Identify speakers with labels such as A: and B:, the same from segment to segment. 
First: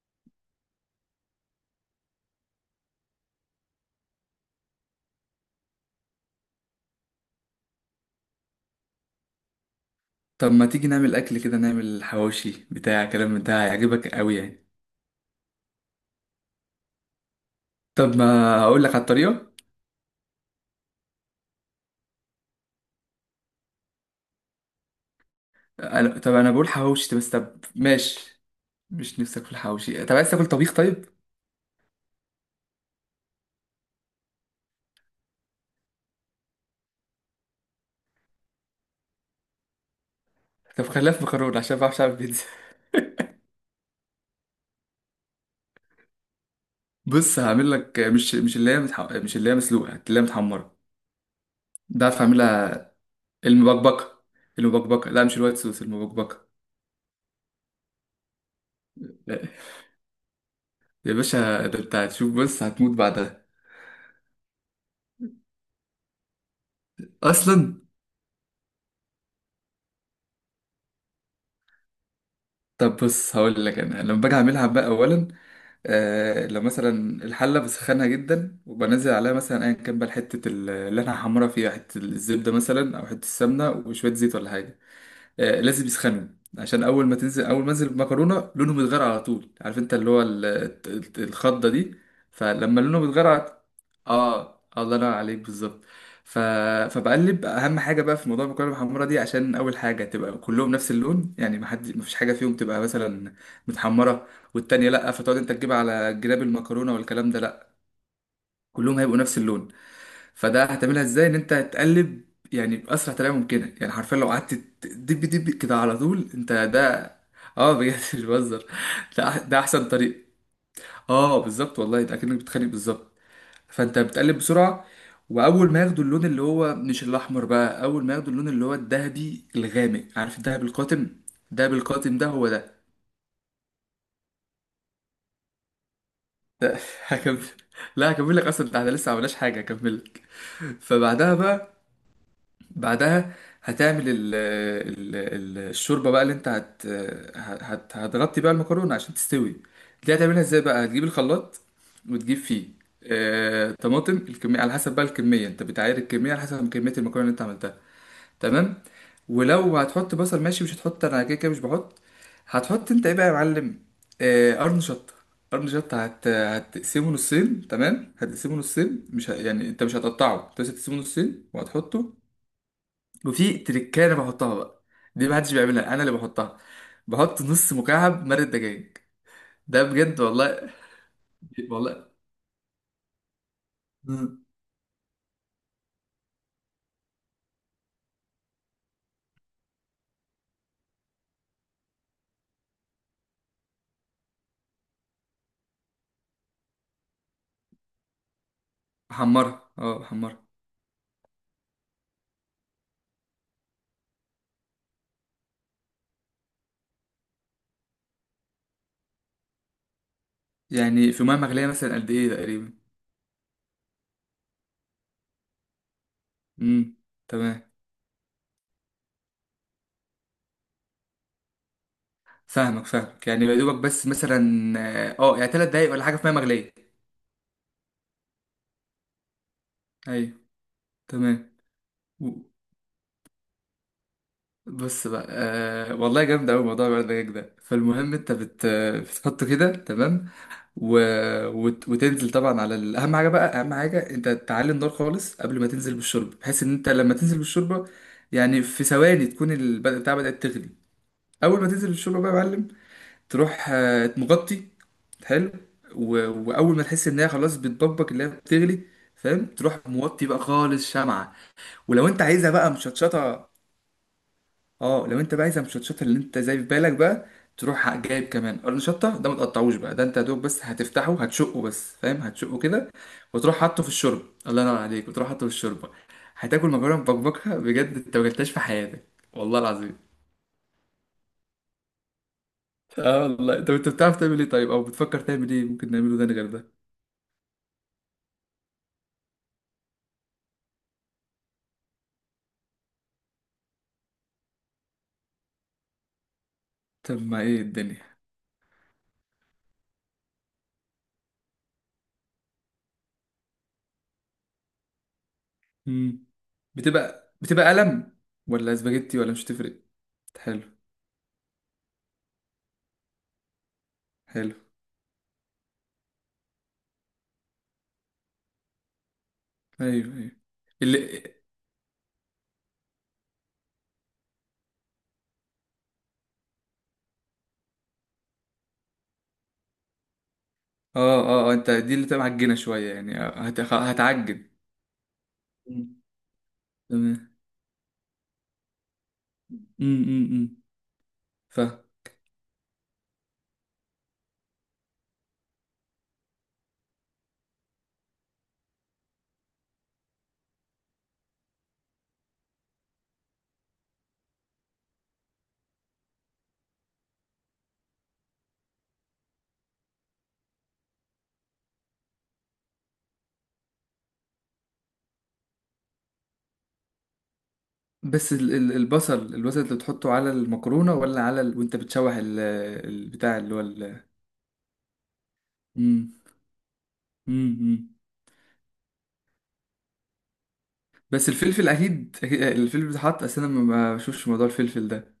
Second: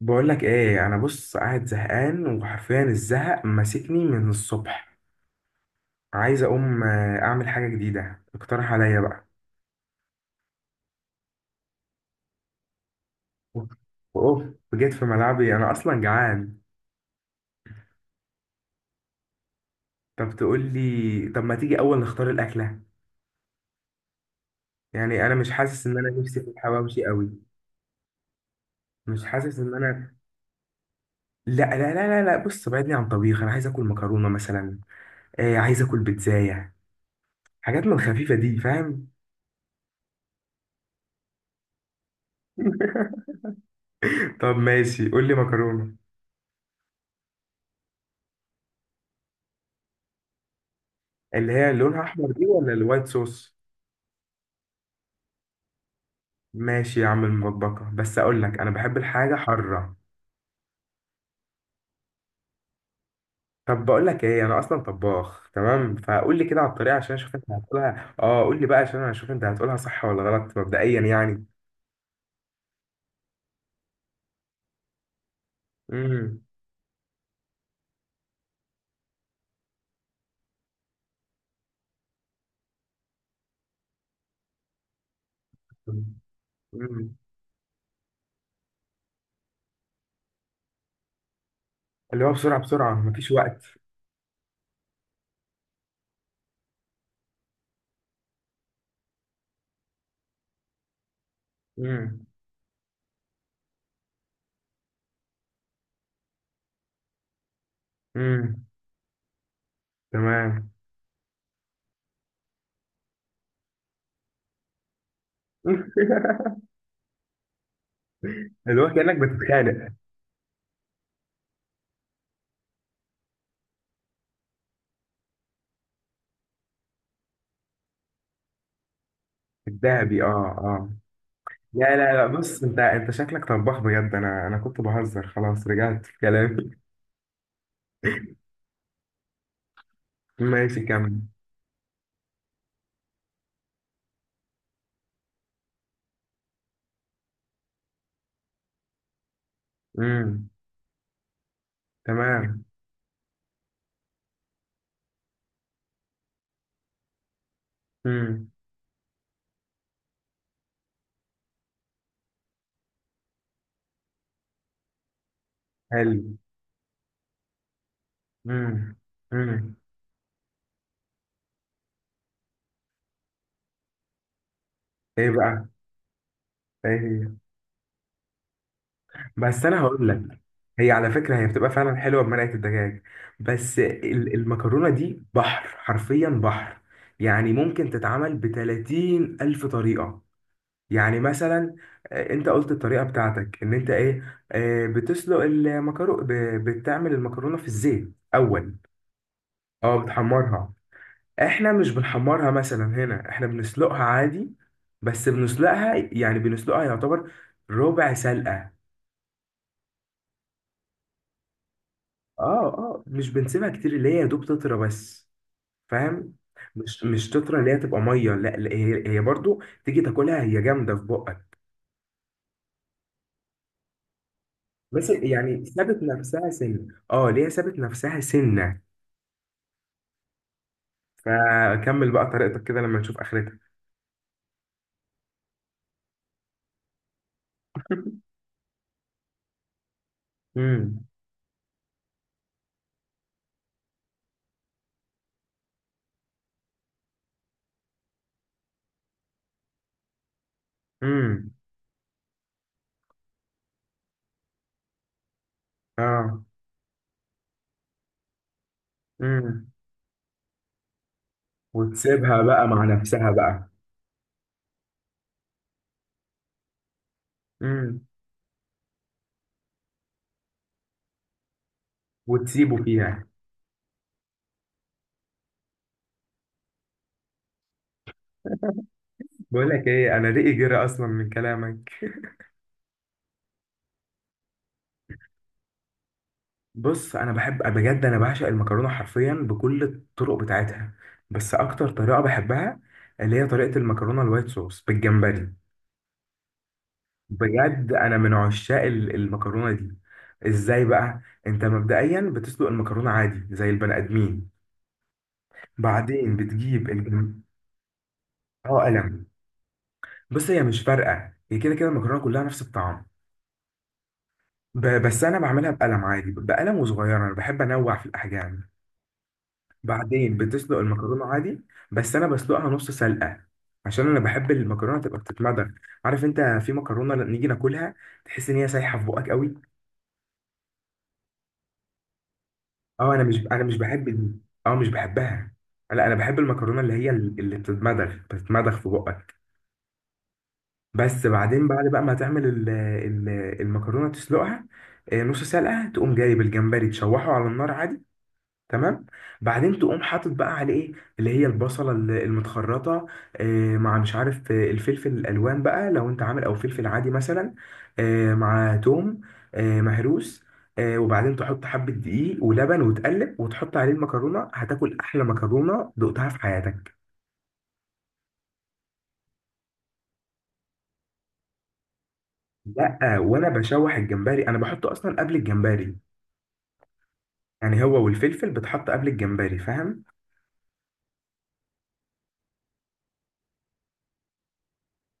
A: بقول لك ايه، انا بص قاعد زهقان وحرفيا الزهق ماسكني من الصبح. عايز اقوم، اعمل حاجه جديده، اقترح عليا بقى.
B: طب ما تيجي نعمل اكل كده، نعمل حواوشي بتاع كلام من ده،
A: اوف.
B: هيعجبك قوي
A: أوف.
B: يعني.
A: جيت في ملعبي انا اصلا جعان.
B: طب ما اقول لك على الطريقه.
A: طب تقول لي، طب ما تيجي اول نختار الاكله. يعني انا مش حاسس ان انا
B: انا طب
A: نفسي في
B: انا بقول
A: الحواوشي
B: حواوشي، طب بس،
A: قوي.
B: طب ماشي. مش
A: مش
B: نفسك في
A: حاسس ان
B: الحواوشي؟
A: انا
B: طب عايز تاكل طبيخ؟ طيب،
A: لا لا لا لا لا، بص بعدني عن طبيخ، انا عايز اكل مكرونه مثلا. آه، عايز اكل بيتزايه. حاجات من الخفيفه دي، فاهم.
B: طب خليها في مكرونه عشان ما بعرفش اعمل بيتزا.
A: طب ماشي، قول لي مكرونه.
B: بص، هعمل لك مش اللي هي مسلوقه، اللي هي متحمره.
A: اللي هي لونها
B: ده عارف
A: احمر دي ولا
B: اعملها،
A: الوايت صوص؟
B: المبكبكه. المبكبكه، لا مش الوايت صوص، المبكبكه.
A: ماشي يا عم المطبقة، بس اقول لك انا بحب الحاجة حارة.
B: يا باشا، ده انت هتشوف، بص هتموت بعدها.
A: طب بقول لك ايه، انا اصلا طباخ تمام، فقول لي كده على الطريقة عشان اشوف انت
B: اصلا
A: هتقولها. اه قول لي بقى عشان انا اشوف انت هتقولها صح ولا غلط مبدئيا يعني.
B: طب بص، هقول لك انا لما باجي اعملها بقى. اولا
A: امم.
B: لو مثلا الحلة بسخنها جدا، وبنزل عليها مثلا أيا كان بقى حتة اللي أنا هحمرها فيها، حتة الزبدة مثلا أو حتة السمنة وشوية زيت ولا حاجة. لازم يسخنوا عشان
A: امم.
B: اول ما انزل المكرونه لونهم يتغير على طول. عارف انت اللي هو الخضه دي.
A: اللي هو بسرعة
B: فلما
A: بسرعة
B: لونهم يتغير
A: مفيش
B: على-
A: وقت.
B: اه الله ينور عليك بالظبط. ف... فبقلب، اهم حاجه بقى في موضوع المكرونه المحمره دي، عشان اول حاجه تبقى كلهم نفس اللون، يعني ما حد، ما فيش
A: امم.
B: حاجه فيهم تبقى مثلا متحمره والتانيه لا، فتقعد انت تجيب على جناب المكرونه والكلام ده، لا،
A: امم.
B: كلهم هيبقوا نفس اللون. فده
A: تمام.
B: هتعملها ازاي؟ ان انت هتقلب يعني باسرع طريقه ممكنه، يعني حرفيا لو قعدت دب دب كده على طول انت ده. اه بجد، مش بهزر.
A: اللي هو كأنك
B: ده
A: بتتخانق.
B: احسن طريق. اه بالظبط والله، ده اكنك بتخانق بالظبط. فانت بتقلب بسرعه، واول ما ياخدوا اللون اللي هو مش الاحمر بقى، اول ما ياخدوا اللون اللي هو الذهبي الغامق،
A: الذهبي اه.
B: عارف الذهب
A: اه.
B: القاتم؟ الذهب
A: لا لا
B: القاتم
A: لا،
B: ده، هو
A: بص، انت
B: ده.
A: انت شكلك طباخ بجد، انا كنت بهزر، خلاص رجعت في كلامي.
B: هكمل. لا، هكمل لك، اصلا ده احنا لسه ما عملناش حاجه، هكمل لك.
A: ماشي كمل.
B: فبعدها بقى، بعدها هتعمل الشوربه بقى اللي انت هت، هتغطي بقى المكرونه عشان تستوي. دي هتعملها
A: امم.
B: ازاي بقى؟ هتجيب الخلاط وتجيب
A: تمام.
B: فيه طماطم. الكميه على حسب بقى، الكميه انت بتعاير الكميه على حسب كميه المكرونه اللي انت عملتها.
A: امم.
B: تمام. ولو هتحط بصل، ماشي، مش هتحط، انا كده كده مش بحط. هتحط انت ايه بقى يا معلم؟ قرن شطه. قرن شطه، هت
A: حلو.
B: هتقسمه نصين، تمام. هتقسمه
A: امم.
B: نصين، مش ه... يعني
A: امم.
B: انت مش هتقطعه انت، بس هتقسمه نصين وهتحطه. وفي تريكايه انا بحطها بقى، دي
A: ايه
B: محدش
A: بقى؟
B: بيعملها، انا اللي بحطها.
A: ايه هي؟
B: بحط نص مكعب مرق دجاج.
A: بس انا
B: ده
A: هقول
B: بجد
A: لك.
B: والله
A: هي على فكره هي بتبقى فعلا
B: والله
A: حلوه بمرقه الدجاج. بس
B: مم.
A: المكرونه دي بحر، حرفيا بحر. يعني ممكن تتعمل ب 30 الف طريقه. يعني مثلا، انت قلت الطريقه بتاعتك ان انت ايه، بتسلق المكرونه. بتعمل المكرونه في الزيت اول.
B: بحمرها،
A: اه
B: اه بحمرها.
A: بتحمرها. احنا مش بنحمرها مثلا هنا، احنا بنسلقها عادي. بس بنسلقها، يعني بنسلقها يعتبر ربع سلقة.
B: يعني في ميه مغليه مثلا قد ايه
A: اه
B: تقريبا؟
A: اه، مش بنسيبها كتير، اللي هي يا دوب تطرى بس، فاهم.
B: امم،
A: مش تطرى
B: تمام.
A: اللي هي تبقى مية، لا لا، هي هي برضو تيجي تاكلها هي جامدة في بقك.
B: فاهمك، فاهمك يعني يا دوبك بس مثلا.
A: بس
B: اه يعني
A: يعني
B: 3 دقايق
A: سابت
B: ولا حاجه في ميه
A: نفسها
B: مغليه؟
A: سنة، اه اللي هي سابت نفسها سنة.
B: ايوه، تمام.
A: فكمل بقى طريقتك كده لما نشوف اخرتها.
B: بص بقى، آه والله جامد أوي موضوع الورد ده. فالمهم أنت بتحطه كده، تمام. و...
A: امم.
B: وتنزل طبعا على أهم حاجة بقى، أهم حاجة أنت تعلي النار خالص قبل ما تنزل بالشوربة، بحيث إن أنت لما تنزل بالشوربة يعني في ثواني تكون البدء بتاع بدأت تغلي.
A: امم.
B: أول ما تنزل بالشوربة بقى يا معلم، تروح مغطي. حلو. و...
A: اه.
B: وأول ما تحس إن هي خلاص بتبقبق، اللي هي بتغلي، فاهم،
A: امم.
B: تروح موطي بقى خالص شمعة. ولو أنت
A: وتسيبها
B: عايزها
A: بقى
B: بقى
A: مع نفسها
B: مشطشطة،
A: بقى.
B: اه لو انت بقى عايز المشطشطه اللي انت زي في بالك بقى، تروح جايب كمان قرن شطه، ده ما تقطعوش بقى، ده انت يا دوب بس هتفتحه، هتشقه بس فاهم، هتشقه
A: وتسيبه
B: كده
A: فيها.
B: وتروح حاطه في الشوربه، الله ينور عليك، وتروح حاطه في الشوربه. هتاكل مكرونه مبكبكه بجد، انت ما اكلتهاش في حياتك والله
A: بقول لك
B: العظيم.
A: ايه، انا رقي جرى اصلا من كلامك.
B: اه والله. طب انت بتعرف تعمل ايه طيب، او بتفكر تعمل ايه ممكن نعمله ده غير ده؟
A: بص انا بحب بجد، انا بعشق المكرونه حرفيا بكل الطرق بتاعتها. بس اكتر طريقه بحبها اللي هي طريقه المكرونه الوايت صوص بالجمبري.
B: طب ما ايه
A: بجد انا
B: الدنيا.
A: من عشاق المكرونه دي. ازاي بقى. انت مبدئيا بتسلق المكرونه عادي زي البني ادمين.
B: مم.
A: بعدين بتجيب
B: بتبقى بتبقى قلم ولا
A: اه
B: سباجيتي،
A: قلم.
B: ولا مش تفرق؟
A: بص
B: حلو،
A: هي مش فارقه، هي كده كده المكرونه كلها نفس الطعم.
B: حلو.
A: بس انا بعملها بقلم عادي، بقلم وصغيره، انا بحب انوع في الاحجام.
B: ايوه،
A: بعدين
B: ايوه،
A: بتسلق المكرونة
B: اللي
A: عادي. بس أنا بسلقها نص سلقة، عشان أنا بحب المكرونة تبقى بتتمضغ. عارف أنت في مكرونة لما نيجي ناكلها تحس إن هي سايحة في بقك قوي.
B: اه، انت دي اللي تبقى معجنه شويه
A: أه
B: يعني،
A: أنا مش أنا مش بحب دي.
B: هتعجن.
A: أه مش بحبها.
B: مم.
A: لا أنا بحب المكرونة اللي هي
B: تمام.
A: اللي بتتمضغ بتتمضغ في بقك.
B: امم، امم
A: بس
B: ف
A: بعدين بعد بقى ما تعمل المكرونة تسلقها، نص سلقة، تقوم جايب الجمبري تشوحه على النار عادي. تمام. بعدين تقوم حاطط بقى عليه ايه، اللي هي البصله المتخرطه، مع مش عارف، الفلفل الالوان بقى لو انت عامل، او فلفل عادي مثلا، مع توم، مهروس، وبعدين تحط حبه دقيق ولبن وتقلب وتحط عليه المكرونه، هتاكل احلى مكرونه دقتها في حياتك.
B: بس البصل اللي بتحطه على المكرونه ولا على وانت بتشوح ال...
A: لا
B: البتاع
A: وانا
B: اللي هو
A: بشوح
B: ال...
A: الجمبري انا بحطه اصلا قبل الجمبري.
B: مم،
A: يعني
B: مم.
A: هو والفلفل بتحط قبل الجمبري، فاهم.
B: بس الفلفل الفلفل بيتحط، اصل انا ما بشوفش موضوع الفلفل ده،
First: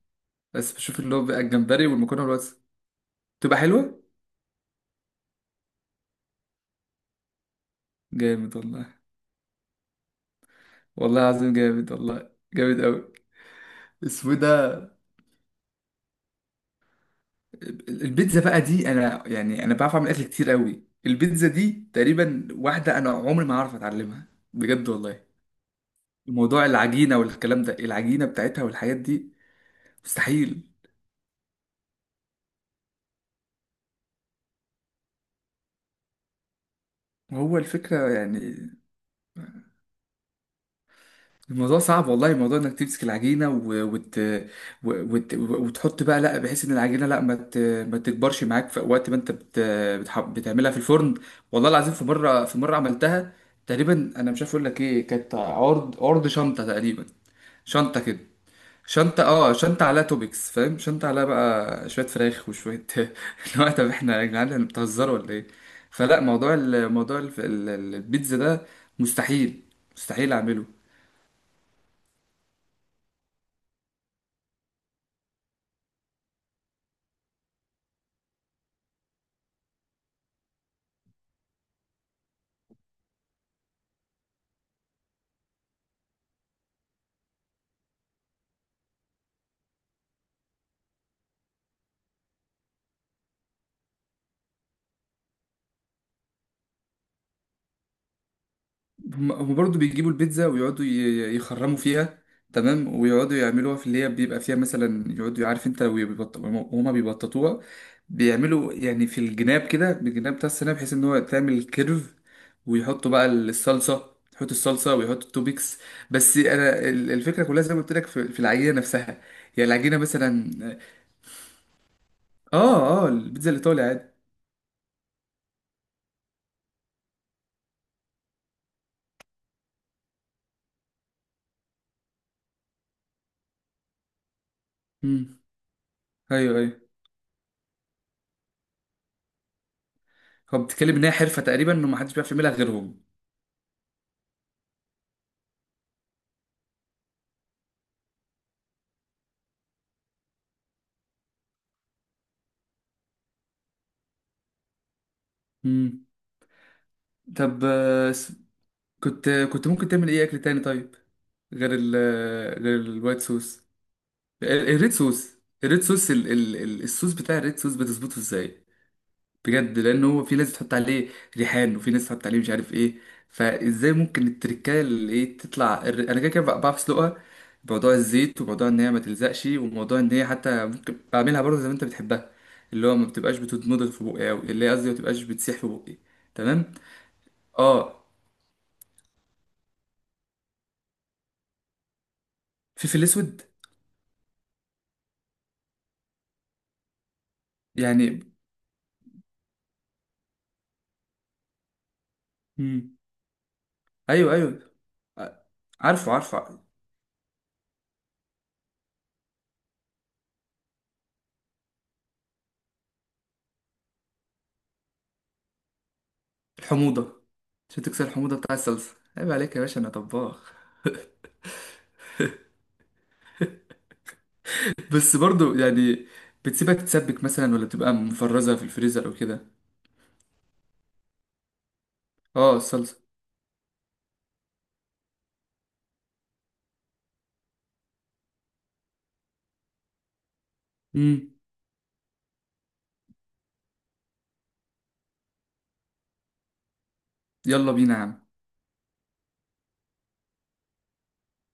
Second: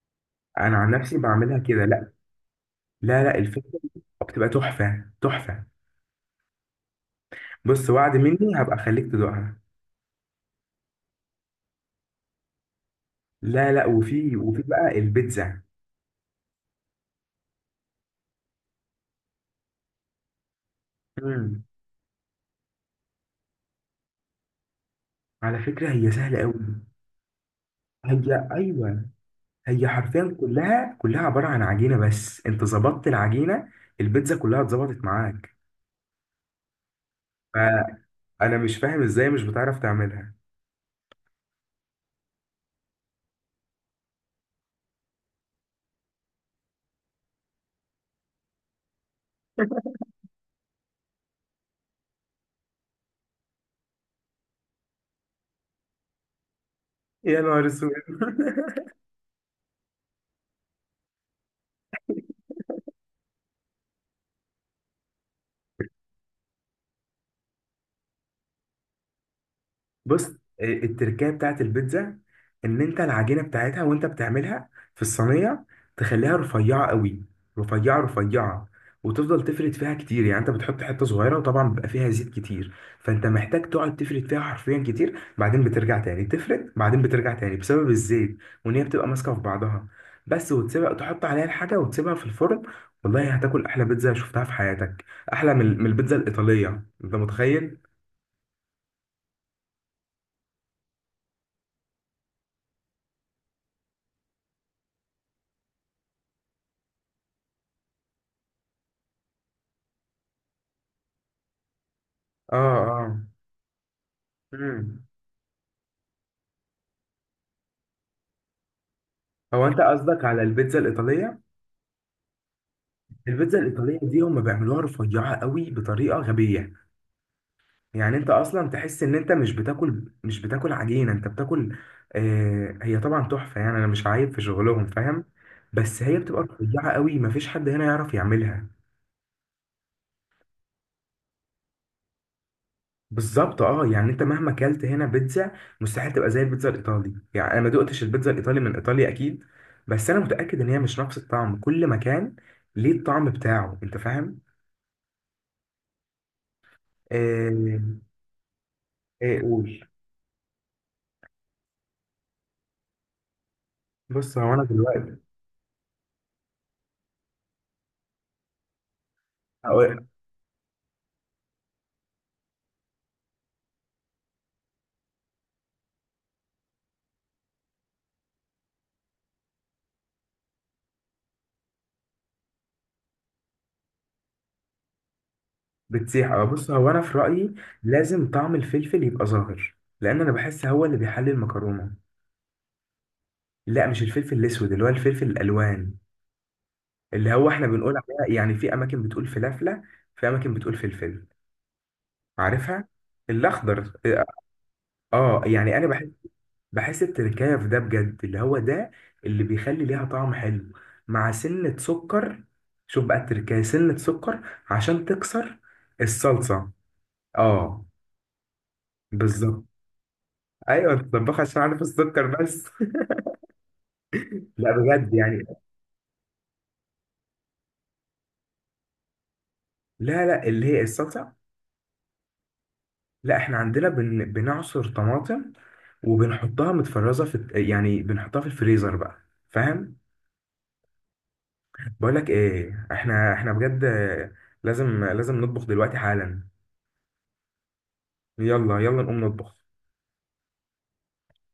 B: بس
A: انا عن
B: بشوف اللي
A: نفسي
B: هو بقى
A: بعملها كده.
B: الجمبري
A: لا
B: والمكرونه بس.
A: لا لا،
B: تبقى
A: الفلفل
B: حلوه.
A: بتبقى تحفه تحفه. بص وعد مني
B: جامد
A: هبقى
B: والله.
A: اخليك تدوقها.
B: والله العظيم جامد والله، جامد قوي.
A: لا لا،
B: اسمه
A: وفي
B: إيه
A: وفي
B: ده؟
A: بقى البيتزا.
B: البيتزا بقى دي، انا يعني انا بعرف اعمل اكل كتير قوي، البيتزا
A: امم.
B: دي تقريبا واحده انا عمري ما هعرف اتعلمها، بجد والله.
A: على فكرة هي سهلة قوي.
B: موضوع العجينه والكلام ده، العجينه
A: هي
B: بتاعتها والحاجات
A: ايوه،
B: دي
A: هي حرفيا
B: مستحيل.
A: كلها كلها عبارة عن عجينة، بس انت ظبطت العجينة، البيتزا كلها اتظبطت معاك.
B: هو الفكره يعني
A: فانا مش فاهم ازاي مش بتعرف تعملها.
B: الموضوع صعب والله، موضوع انك تمسك العجينه وتحط بقى، لا بحيث ان العجينه لا ما تكبرش معاك في وقت ما انت بتعملها في الفرن. والله العظيم في مره، عملتها تقريبا، انا مش عارف اقول لك ايه، كانت عرض عرض شنطه تقريبا.
A: يا نهار اسود
B: شنطة كده، شنطة، اه شنطة عليها توبكس فاهم، شنطة عليها بقى شوية فراخ وشوية هو طب احنا يا جدعان، احنا بتهزروا ولا ايه؟ فلا، موضوع البيتزا ده مستحيل،
A: بص،
B: مستحيل اعمله.
A: التركية بتاعت البيتزا ان انت العجينة بتاعتها وانت بتعملها في الصينية، تخليها رفيعة قوي، رفيعة رفيعة، وتفضل تفرد فيها كتير. يعني انت بتحط حتة صغيرة، وطبعا بيبقى فيها زيت كتير، فانت محتاج تقعد تفرد فيها حرفيا كتير، بعدين بترجع تاني تفرد، بعدين بترجع تاني بسبب الزيت، وان هي بتبقى ماسكة في بعضها بس. وتسيبها، تحط عليها الحاجة وتسيبها في الفرن. والله هتاكل احلى بيتزا شفتها في حياتك. احلى من البيتزا الإيطالية، انت متخيل.
B: هم برضه بيجيبوا البيتزا ويقعدوا يخرموا فيها، تمام، ويقعدوا يعملوها في اللي هي بيبقى فيها مثلا، يقعدوا، عارف انت لو وهما بيبططوها، بيعملوا يعني في الجناب كده، بالجناب بتاع السناب، بحيث ان هو تعمل كيرف،
A: اه
B: ويحطوا
A: اه.
B: بقى الصلصة، يحط الصلصة
A: مم.
B: ويحط التوبيكس. بس انا، ال- الفكرة كلها زي ما قلت لك في العجينة نفسها. يعني
A: هو انت
B: العجينة
A: قصدك على
B: مثلا،
A: البيتزا الايطاليه.
B: اه البيتزا
A: البيتزا
B: الايطالي
A: الايطاليه
B: عادي.
A: دي هم بيعملوها رفيعه قوي بطريقه غبيه. يعني انت اصلا تحس ان انت مش بتاكل عجينه، انت بتاكل. آه هي طبعا تحفه يعني، انا مش عايب في شغلهم،
B: امم.
A: فاهم. بس هي بتبقى
B: ايوه، ايوه،
A: رفيعه قوي، مفيش حد هنا يعرف يعملها.
B: هو بتتكلم ان هي حرفة تقريبا، انه ما حدش بيعرف يعملها غيرهم.
A: بالظبط اه، يعني انت مهما اكلت هنا بيتزا، مستحيل تبقى زي البيتزا الايطالي. يعني انا ما دقتش البيتزا الايطالي من ايطاليا اكيد، بس انا متاكد ان هي مش نفس الطعم كل مكان، ليه الطعم بتاعه، انت فاهم.
B: امم. طب
A: آه. ايه
B: كنت
A: قول.
B: ممكن تعمل ايه اكل تاني طيب، غير ال، غير الوايت صوص؟
A: بص هو انا
B: الريد
A: دلوقتي.
B: صوص. الريد صوص، الصوص بتاع الريد صوص، بتظبطه ازاي؟ بجد، لان
A: هقول-
B: هو في ناس بتحط عليه ريحان، وفي ناس بتحط عليه مش عارف ايه. فازاي ممكن التركايه اللي ايه، تطلع الر-، انا كده كده بعرف اسلقها، بموضوع الزيت وموضوع ان هي ما تلزقش، وموضوع ان هي حتى ممكن بعملها برضه زي ما انت بتحبها، اللي هو ما بتبقاش بتتمضغ في بقي، او اللي هي قصدي ما بتبقاش بتسيح في بقي.
A: بتسيح اه، بص
B: تمام.
A: هو انا في رايي
B: اه.
A: لازم طعم الفلفل يبقى ظاهر، لان انا بحس هو اللي بيحلي المكرونه.
B: فلفل اسود؟
A: لا مش الفلفل الاسود، اللي هو الفلفل الالوان، اللي هو احنا بنقول
B: يعني،
A: عليها، يعني في اماكن بتقول فلافله، في اماكن بتقول فلفل، عارفها، الاخضر اه.
B: ايوه ايوه. ع-
A: يعني انا بحس،
B: عارفه، عارفه.
A: بحس التركايه في ده بجد اللي هو ده، اللي بيخلي ليها طعم حلو، مع سنه سكر. شوف بقى التركايه سنه سكر عشان تكسر الصلصه.
B: الحموضه. عشان
A: اه.
B: تكسر الحموضه بتاع الصلصه، عيب عليك يا
A: بالظبط.
B: باشا، انا طباخ.
A: ايوه الطباخ عشان عارف السكر بس. لا بجد
B: بس
A: يعني.
B: برضو يعني، بتسيبها تتسبك مثلا، ولا بتبقى مفرزه في الفريزر او كده؟
A: لا لا اللي هي الصلصه.
B: اه الصلصه.
A: لا احنا عندنا بنعصر طماطم، وبنحطها متفرزه في يعني بنحطها في الفريزر بقى، فاهم.
B: امم.
A: بقول لك ايه، احنا احنا بجد لازم لازم نطبخ دلوقتي حالا.
B: يلا بينا يا عم.
A: يلا يلا نقوم نطبخ.